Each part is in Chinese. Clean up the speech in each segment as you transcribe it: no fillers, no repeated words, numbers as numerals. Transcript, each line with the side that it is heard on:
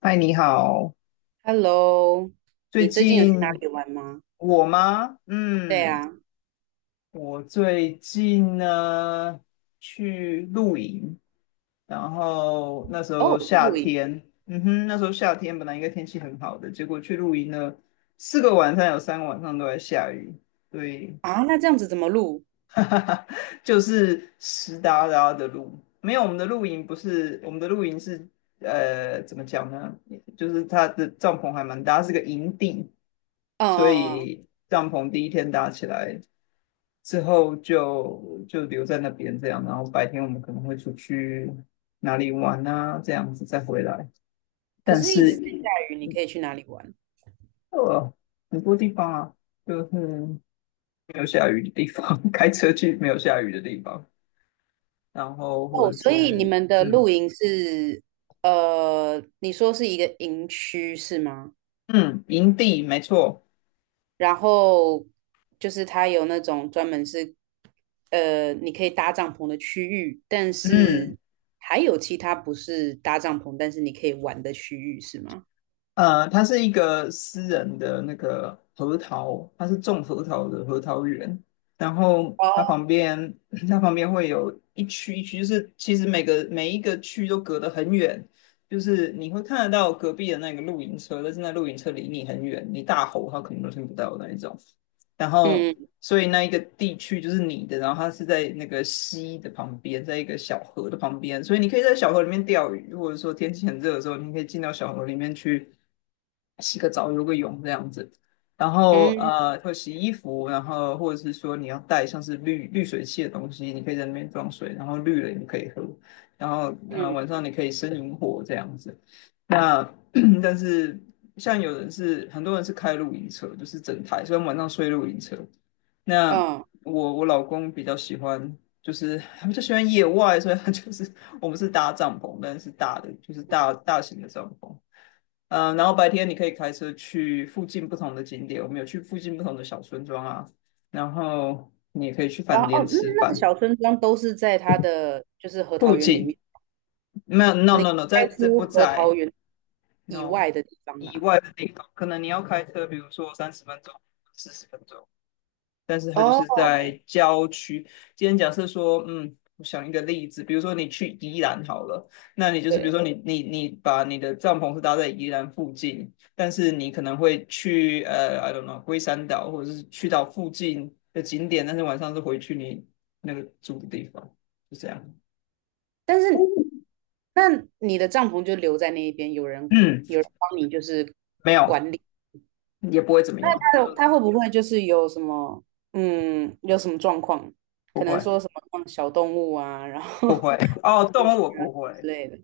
left: 嗨，你好。
right: Hello，
left: 最
right: 你最近有去哪里
left: 近
right: 玩吗？
left: 我吗？
right: 对
left: 嗯，
right: 啊，
left: 我最近呢去露营，然后那时
right: 哦，
left: 候夏
right: 露营
left: 天，嗯哼，那时候夏天本来应该天气很好的，结果去露营呢，4个晚上，有3个晚上都在下雨，对。
right: 啊，那这样子怎么露？
left: 就是湿哒哒的路。没有，我们的露营不是，我们的露营是怎么讲呢？就是它的帐篷还蛮大，它是个营地，
right: 嗯
left: 所
right: 嗯嗯，
left: 以帐篷第一天搭起来之后就留在那边这样，然后白天我们可能会出去哪里玩啊，这样子再回来。
right: 可
left: 但
right: 是一直
left: 是
right: 在下雨，你可以去哪里玩？
left: 呃，很多地方啊，就是没有下雨的地方。开车去没有下雨的地方。然后或
right: 哦，
left: 者
right: 所以你
left: 是
right: 们的露
left: 嗯
right: 营是，你说是一个营区是吗？
left: 嗯，营地没错。
right: 然后就是它有那种专门是，你可以搭帐篷的区域，但
left: 嗯
right: 是还有其他不是搭帐篷，但是你可以玩的区域是吗？
left: 它是一个私人的那个核桃，它是种核桃的核桃园，然后它
right: 哦，
left: 旁边 它旁边会有一区一区，就是其实每一个区都隔得很远，就是你会看得到隔壁的那个露营车，但是那露营车离你很远，你大吼它可能都听不到的那一种。然后
right: 嗯
left: 所以那一个地区就是你的，然后它是在那个溪的旁边，在一个小河的旁边，所以你可以在小河里面钓鱼，或者说天气很热的时候，你可以进到小河里面去洗个澡、游个泳这样子。然后
right: 嗯
left: 会洗衣服，然后或者是说你要带像是滤水器的东西，你可以在那边装水，然后滤了你可以喝。然后
right: 嗯
left: 晚上你可以生萤火这样子。那 但是像有人是很多人是开露营车，就是整台，所以晚上睡露营车。那
right: 嗯。
left: 我老公比较喜欢，就是他比较喜欢野外，所以他就是我们是搭帐篷，但是大的就是大大型的帐篷。然后白天你可以开车去附近不同的景点，我们有去附近不同的小村庄啊，然后你也可以去
right: 然
left: 饭
right: 后
left: 店
right: 哦，那
left: 吃
right: 那个
left: 饭。
right: 小村庄都是在它的就是核
left: 附
right: 桃园里
left: 近
right: 面，
left: 没有，no
right: 你
left: no no，在
right: 开
left: 在
right: 出
left: 不
right: 核桃
left: 在
right: 园以
left: no
right: 外的地方
left: 以
right: 啦。
left: 外的地方，可能你要开车，比如说30分钟、40分钟，但是它就
right: 哦，
left: 是在郊区。今天假设说，嗯，我想一个例子，比如说你去宜兰好了，那你就是比如
right: 对，
left: 说你把你的帐篷是搭在宜兰附近，但是你可能会去I don't know，龟山岛或者是去到附近的景点，但是晚上是回去你那个住的地方，就这样。
right: 但是那你的帐篷就留在那一边，有人
left: 嗯，
right: 有人帮你就是
left: 没有，
right: 管理。
left: 也不会怎么样，没
right: 它
left: 有，
right: 他会不会就是有什么状况？
left: 不
right: 可能说
left: 会，
right: 什么放小动物啊，然后
left: 不会。哦，
right: 跑进
left: 动
right: 去
left: 物我
right: 啊
left: 不
right: 之
left: 会。
right: 类的。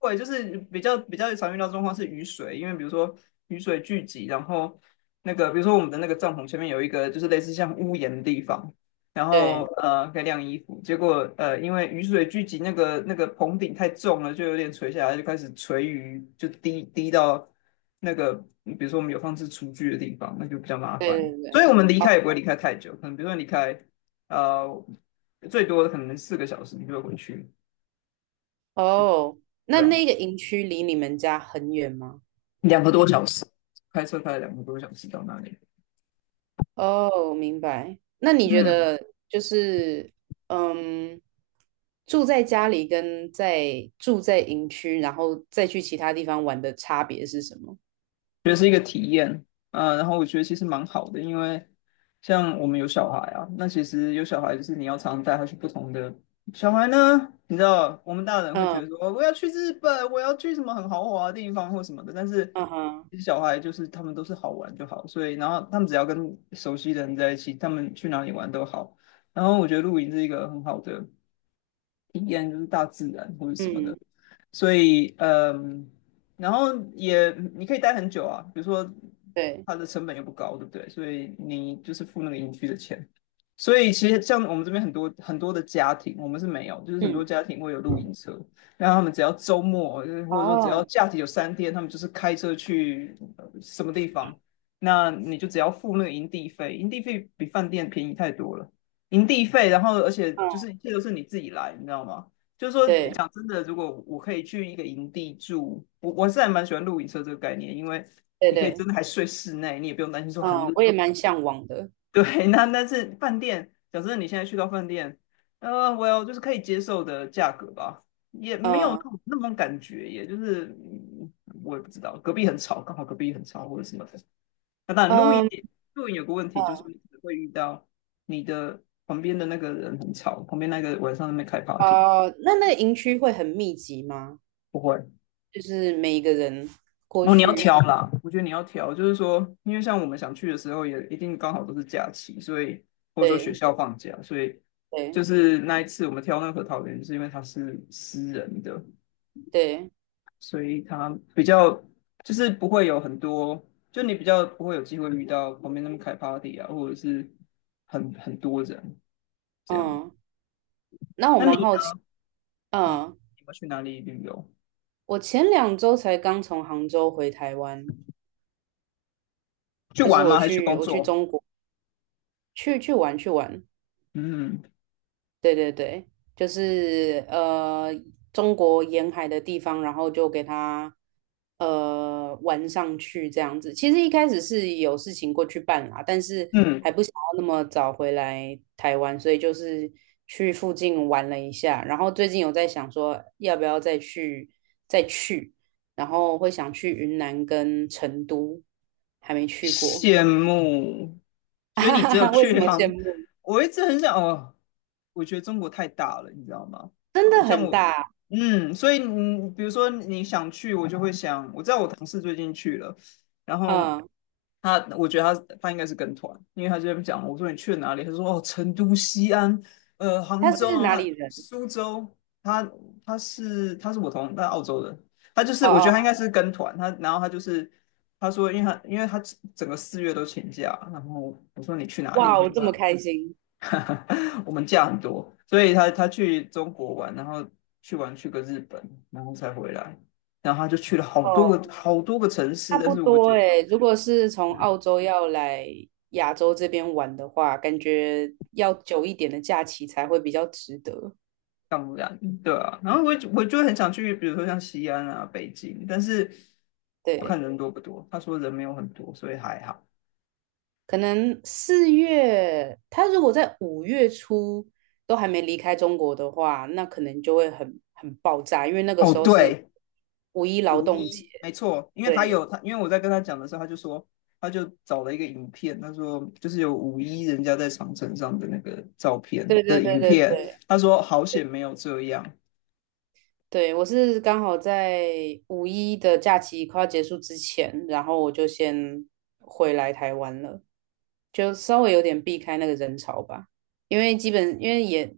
left: 对，就是比较常遇到的状况是雨水，因为比如说雨水聚集，然后那个比如说我们的那个帐篷前面有一个就是类似像屋檐的地方，然后
right: 对
left: 可以晾衣服，结果因为雨水聚集，那个棚顶太重了，就有点垂下来，就开始垂雨，就滴滴到那个比如说我们有放置厨具的地方，那就比较麻烦，
right: 对对
left: 所
right: 对，
left: 以我们离
right: 哦，
left: 开也不会离开太久，可能比如说离开呃最多可能4个小时你就会回去，
right: 哦
left: 对
right: 那
left: 啊。
right: 那个营区离你们家很远吗？
left: 两个多小时，开车开了两个多小时到那里。
right: 哦，明白。那你觉
left: 嗯，
right: 得就是，嗯，住在家里跟住在营区，然后再去其他地方玩的差别是什么？
left: 觉得是呃，然后我觉得其实蛮好的，因为像我们有小孩啊，那其实有小孩就是你要常常带他去不同的小孩呢，你知道我们大人会觉得
right: 嗯
left: 说哦我要去日本，我要去什么很豪华的地方或什么的，但是
right: 嗯哼，
left: 其实小孩就是他们都是好玩就好，所以然后他们只要跟熟悉的人在一起，他们去哪里玩都好。然后我觉得露营是一个很好的，什么
right: 嗯，
left: 的，所以然后也你可以待很久啊，比如说
right: 对，
left: 它的成本又不高，对不对？所以你就是付那个营区的钱。所以其实像我们这边很多很多的家庭，我们是没有，就是很
right: 嗯，
left: 多家庭会有露营车，然后他们只要周末，或者说只要
right: 哦，
left: 假期有3天，他们就是开车去什么地方，那你就只要付那个营地费，营地费比饭店便宜太多了。营地费，然后而且
right: 嗯，
left: 就是一切都是你自己来，你知道吗？就是说，
right: 对
left: 讲真的，如果我可以去一个营地住，我是还蛮喜欢露营车这个概念，因为
right: 对
left: 你可以
right: 对，
left: 真的还睡室内，你也不用担心说很
right: 嗯，
left: 冷。
right: 我也 蛮向往的。
left: 对，那但是饭店，讲真的，你现在去到饭店，well，就是可以接受的价格吧，也没有那
right: 嗯
left: 种感觉，也就是我也不知道，隔壁很吵，刚好隔壁很吵或者什么的。那当然，
right: 嗯
left: 露营有个问题，就是你会遇到你的旁边的那个人很吵，旁边那个晚上在那边开 party。
right: 哦，那个营区会很密集吗？
left: 不会。
right: 就是每一个人过
left: 哦，你要
right: 去，
left: 挑啦，我觉得你要挑，就是说，因为像我们想去的时候，也一定刚好都是假期，所以或者说学
right: 对
left: 校放假，所以
right: 对
left: 就是那一次我们挑那个桃园，是因为它是私人的，
right: 对，
left: 所以它比较就是不会有很多，就你比较不会有机会遇到旁边那么开 party 啊，或者是很多人这样。
right: 嗯，那我
left: 那
right: 蛮
left: 你
right: 好奇，
left: 呢？你
right: 嗯。
left: 你们去哪里旅游？
right: 我前2周才刚从杭州回台湾，
left: 去
right: 就是
left: 玩
right: 我
left: 吗？还是去
right: 去
left: 工
right: 我去
left: 作？
right: 中国去玩，
left: 嗯
right: 对对对，就是中国沿海的地方，然后就给他玩上去这样子。其实一开始是有事情过去办啦，但是
left: 嗯。
right: 还不想要那么早回来台湾，所以就是去附近玩了一下。然后最近有在想说，要不要再去，然后会想去云南跟成都，还没去过，
left: 羡慕，所以
right: 哈
left: 你
right: 哈
left: 只有
right: 哈为什
left: 去
right: 么羡
left: 杭。
right: 慕？
left: 我一直很想哦，我觉得中国太大了，你知道吗？
right: 真
left: 我
right: 的
left: 像
right: 很
left: 我，
right: 大，
left: 嗯，所以你比如说你想去，我就会想，我知道我同事最近去了，然后
right: 嗯，
left: 他，我觉得他应该是跟团，因为他就在那边讲，我说你去了哪里？他说哦，成都、西安、杭
right: 他
left: 州
right: 是哪
left: 啊，
right: 里人？
left: 苏州。他他是我同他澳洲的，他就是
right: 哦
left: 我觉得
right: 哦，
left: 他应该是跟团，他然后他就是他说，因为他整个4月都请假，然后我说你去哪
right: 哇
left: 里？他
right: 我这么
left: 说
right: 开心
left: 我们假很多，所以他去中国玩，然后去玩去个日本，然后才回来，然后他就去了
right: 哦，
left: 好多个城市，
right: 差
left: 但
right: 不
left: 是我
right: 多
left: 觉得
right: 诶。如果是从澳洲要来亚洲这边玩的话，感觉要久一点的假期才会比较值得。
left: 当不然对啊。然后我就很想去，比如说像西安啊、北京，但是我看
right: 对，
left: 人多不多，他说人没有很多，所以还好。
right: 可能4月，他如果在5月初都还没离开中国的话，那可能就会很爆炸，因为那个
left: 哦，
right: 时候是
left: 对，
right: 五一劳
left: 五
right: 动节。
left: 一，没错，
right: 对，
left: 因为我在跟他讲的时候，他就说，他就找了一个影片，他说就是有五一人家在长城上的那个照片
right: 对对
left: 的
right: 对
left: 影
right: 对
left: 片，
right: 对。
left: 他说好险没有这样。
right: 对，我是刚好在五一的假期快要结束之前，然后我就先回来台湾了，就稍微有点避开那个人潮吧，因为也，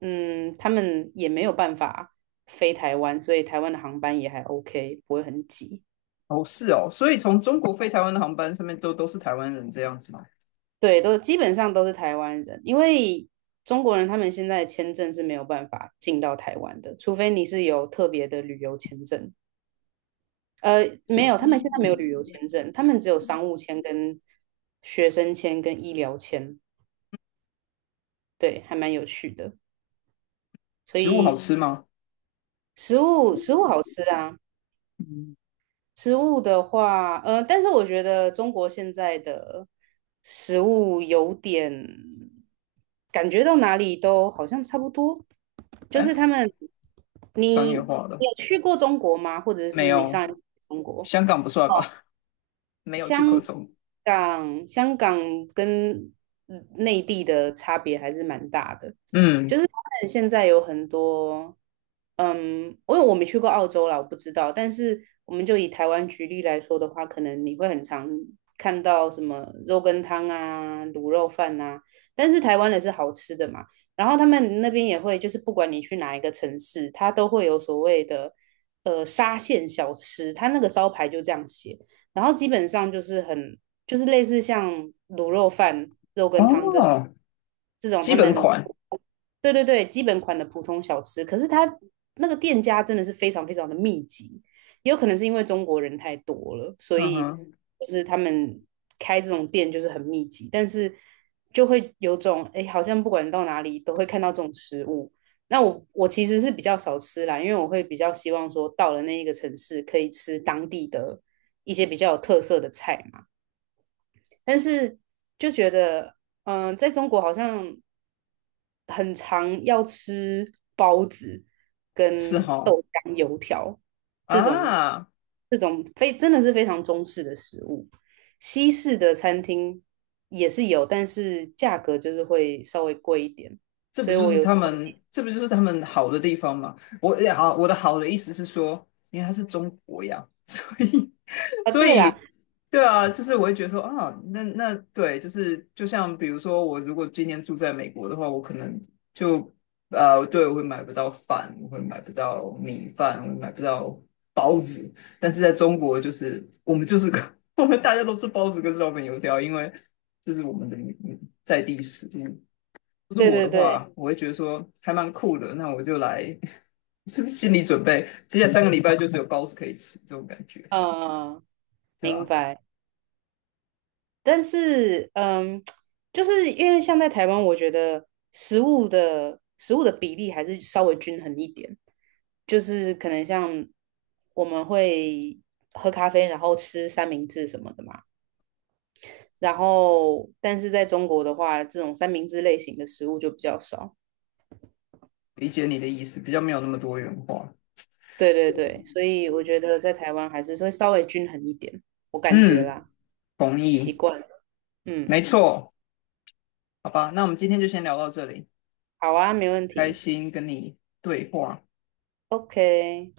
right: 他们也没有办法飞台湾，所以台湾的航班也还 OK,不会很挤。
left: 哦，是哦，所以从中国飞台湾的航班上面都是台湾人这样子吗？
right: 对，都基本上都是台湾人，因为中国人他们现在签证是没有办法进到台湾的，除非你是有特别的旅游签证。没
left: 是。
right: 有，他们现在没有旅游签证，他们只有商务签、跟学生签、跟医疗签，对，还蛮有趣的。所
left: 食物好
right: 以
left: 吃吗？
right: 食物好吃啊，
left: 嗯，
right: 食物的话，但是我觉得中国现在的食物有点感觉到哪里都好像差不多，就是
left: 哎，
right: 他们，
left: 商
right: 你
left: 业
right: 你
left: 化的。
right: 有去过中国吗？或者
left: 没
right: 是你
left: 有，
right: 上一次去中国？
left: 香港不算吧？没有去过
right: 香
left: 中国。
right: 港，香港跟内地的差别还是蛮大的，
left: 嗯，
right: 就是他们现在有很多，嗯，因为我没去过澳洲啦，我不知道，但是我们就以台湾举例来说的话，可能你会很常看到什么肉羹汤啊、卤肉饭啊，但是台湾的是好吃的嘛，然后他们那边也会，就是不管你去哪一个城市，它都会有所谓的沙县小吃，它那个招牌就这样写。然后基本上就是类似像卤肉饭、肉羹汤这种
left: 哦，
right: 这种他
left: 基本
right: 们
left: 款，
right: 对对对基本款的普通小吃，可是它那个店家真的是非常非常的密集，也有可能是因为中国人太多了，所
left: 嗯
right: 以
left: 哼，
right: 就是他们开这种店就是很密集，但是就会有种哎，诶好像不管到哪里都会看到这种食物。那我其实是比较少吃啦，因为我会比较希望说到了那一个城市可以吃当地的一些比较有特色的菜嘛。但是就觉得，在中国好像很常要吃包子
left: 是
right: 跟豆
left: 哈、
right: 浆、油条这种
left: 啊。
right: 这种非真的是非常中式的食物。西式的餐厅也是有，但是价格就是会稍微贵一点。所以我有
left: 这不就是他们好的地方吗？我的好的意思是说，因为它是中国呀，所以，
right: 啊，
left: 所
right: 对啦，
left: 以，对啊，就是我会觉得说啊，那那对，就是就像比如说，我如果今年住在美国的话，我可能就对，我会买不到饭，我会买不到米饭，我会买不到包子，但是在中国，就是我们就是个，我们大家都吃包子跟烧饼油条，因为这是我们的在地食物。是
right: 对
left: 我的
right: 对对，
left: 话，我会觉得说还蛮酷的，那我就来。就是心理准备，接下来3个礼拜就只有包子可以吃，这种感觉，
right: 嗯，
left: 对
right: 明
left: 吧？
right: 白。但是，就是因为像在台湾，我觉得食物的比例还是稍微均衡一点，就是可能像我们会喝咖啡，然后吃三明治什么的嘛。然后，但是在中国的话，这种三明治类型的食物就比较少。
left: 理解你的意思，比较没有那么多元化。
right: 对对对，所以我觉得在台湾还是会稍微均衡一点，我感觉
left: 嗯，
right: 啦，
left: 同
right: 习
left: 意，
right: 惯了。
left: 没
right: 嗯，
left: 错，好吧，那我们今天就先聊到这里，
right: 好啊，没问
left: 开
right: 题。
left: 心跟你对话。
right: OK。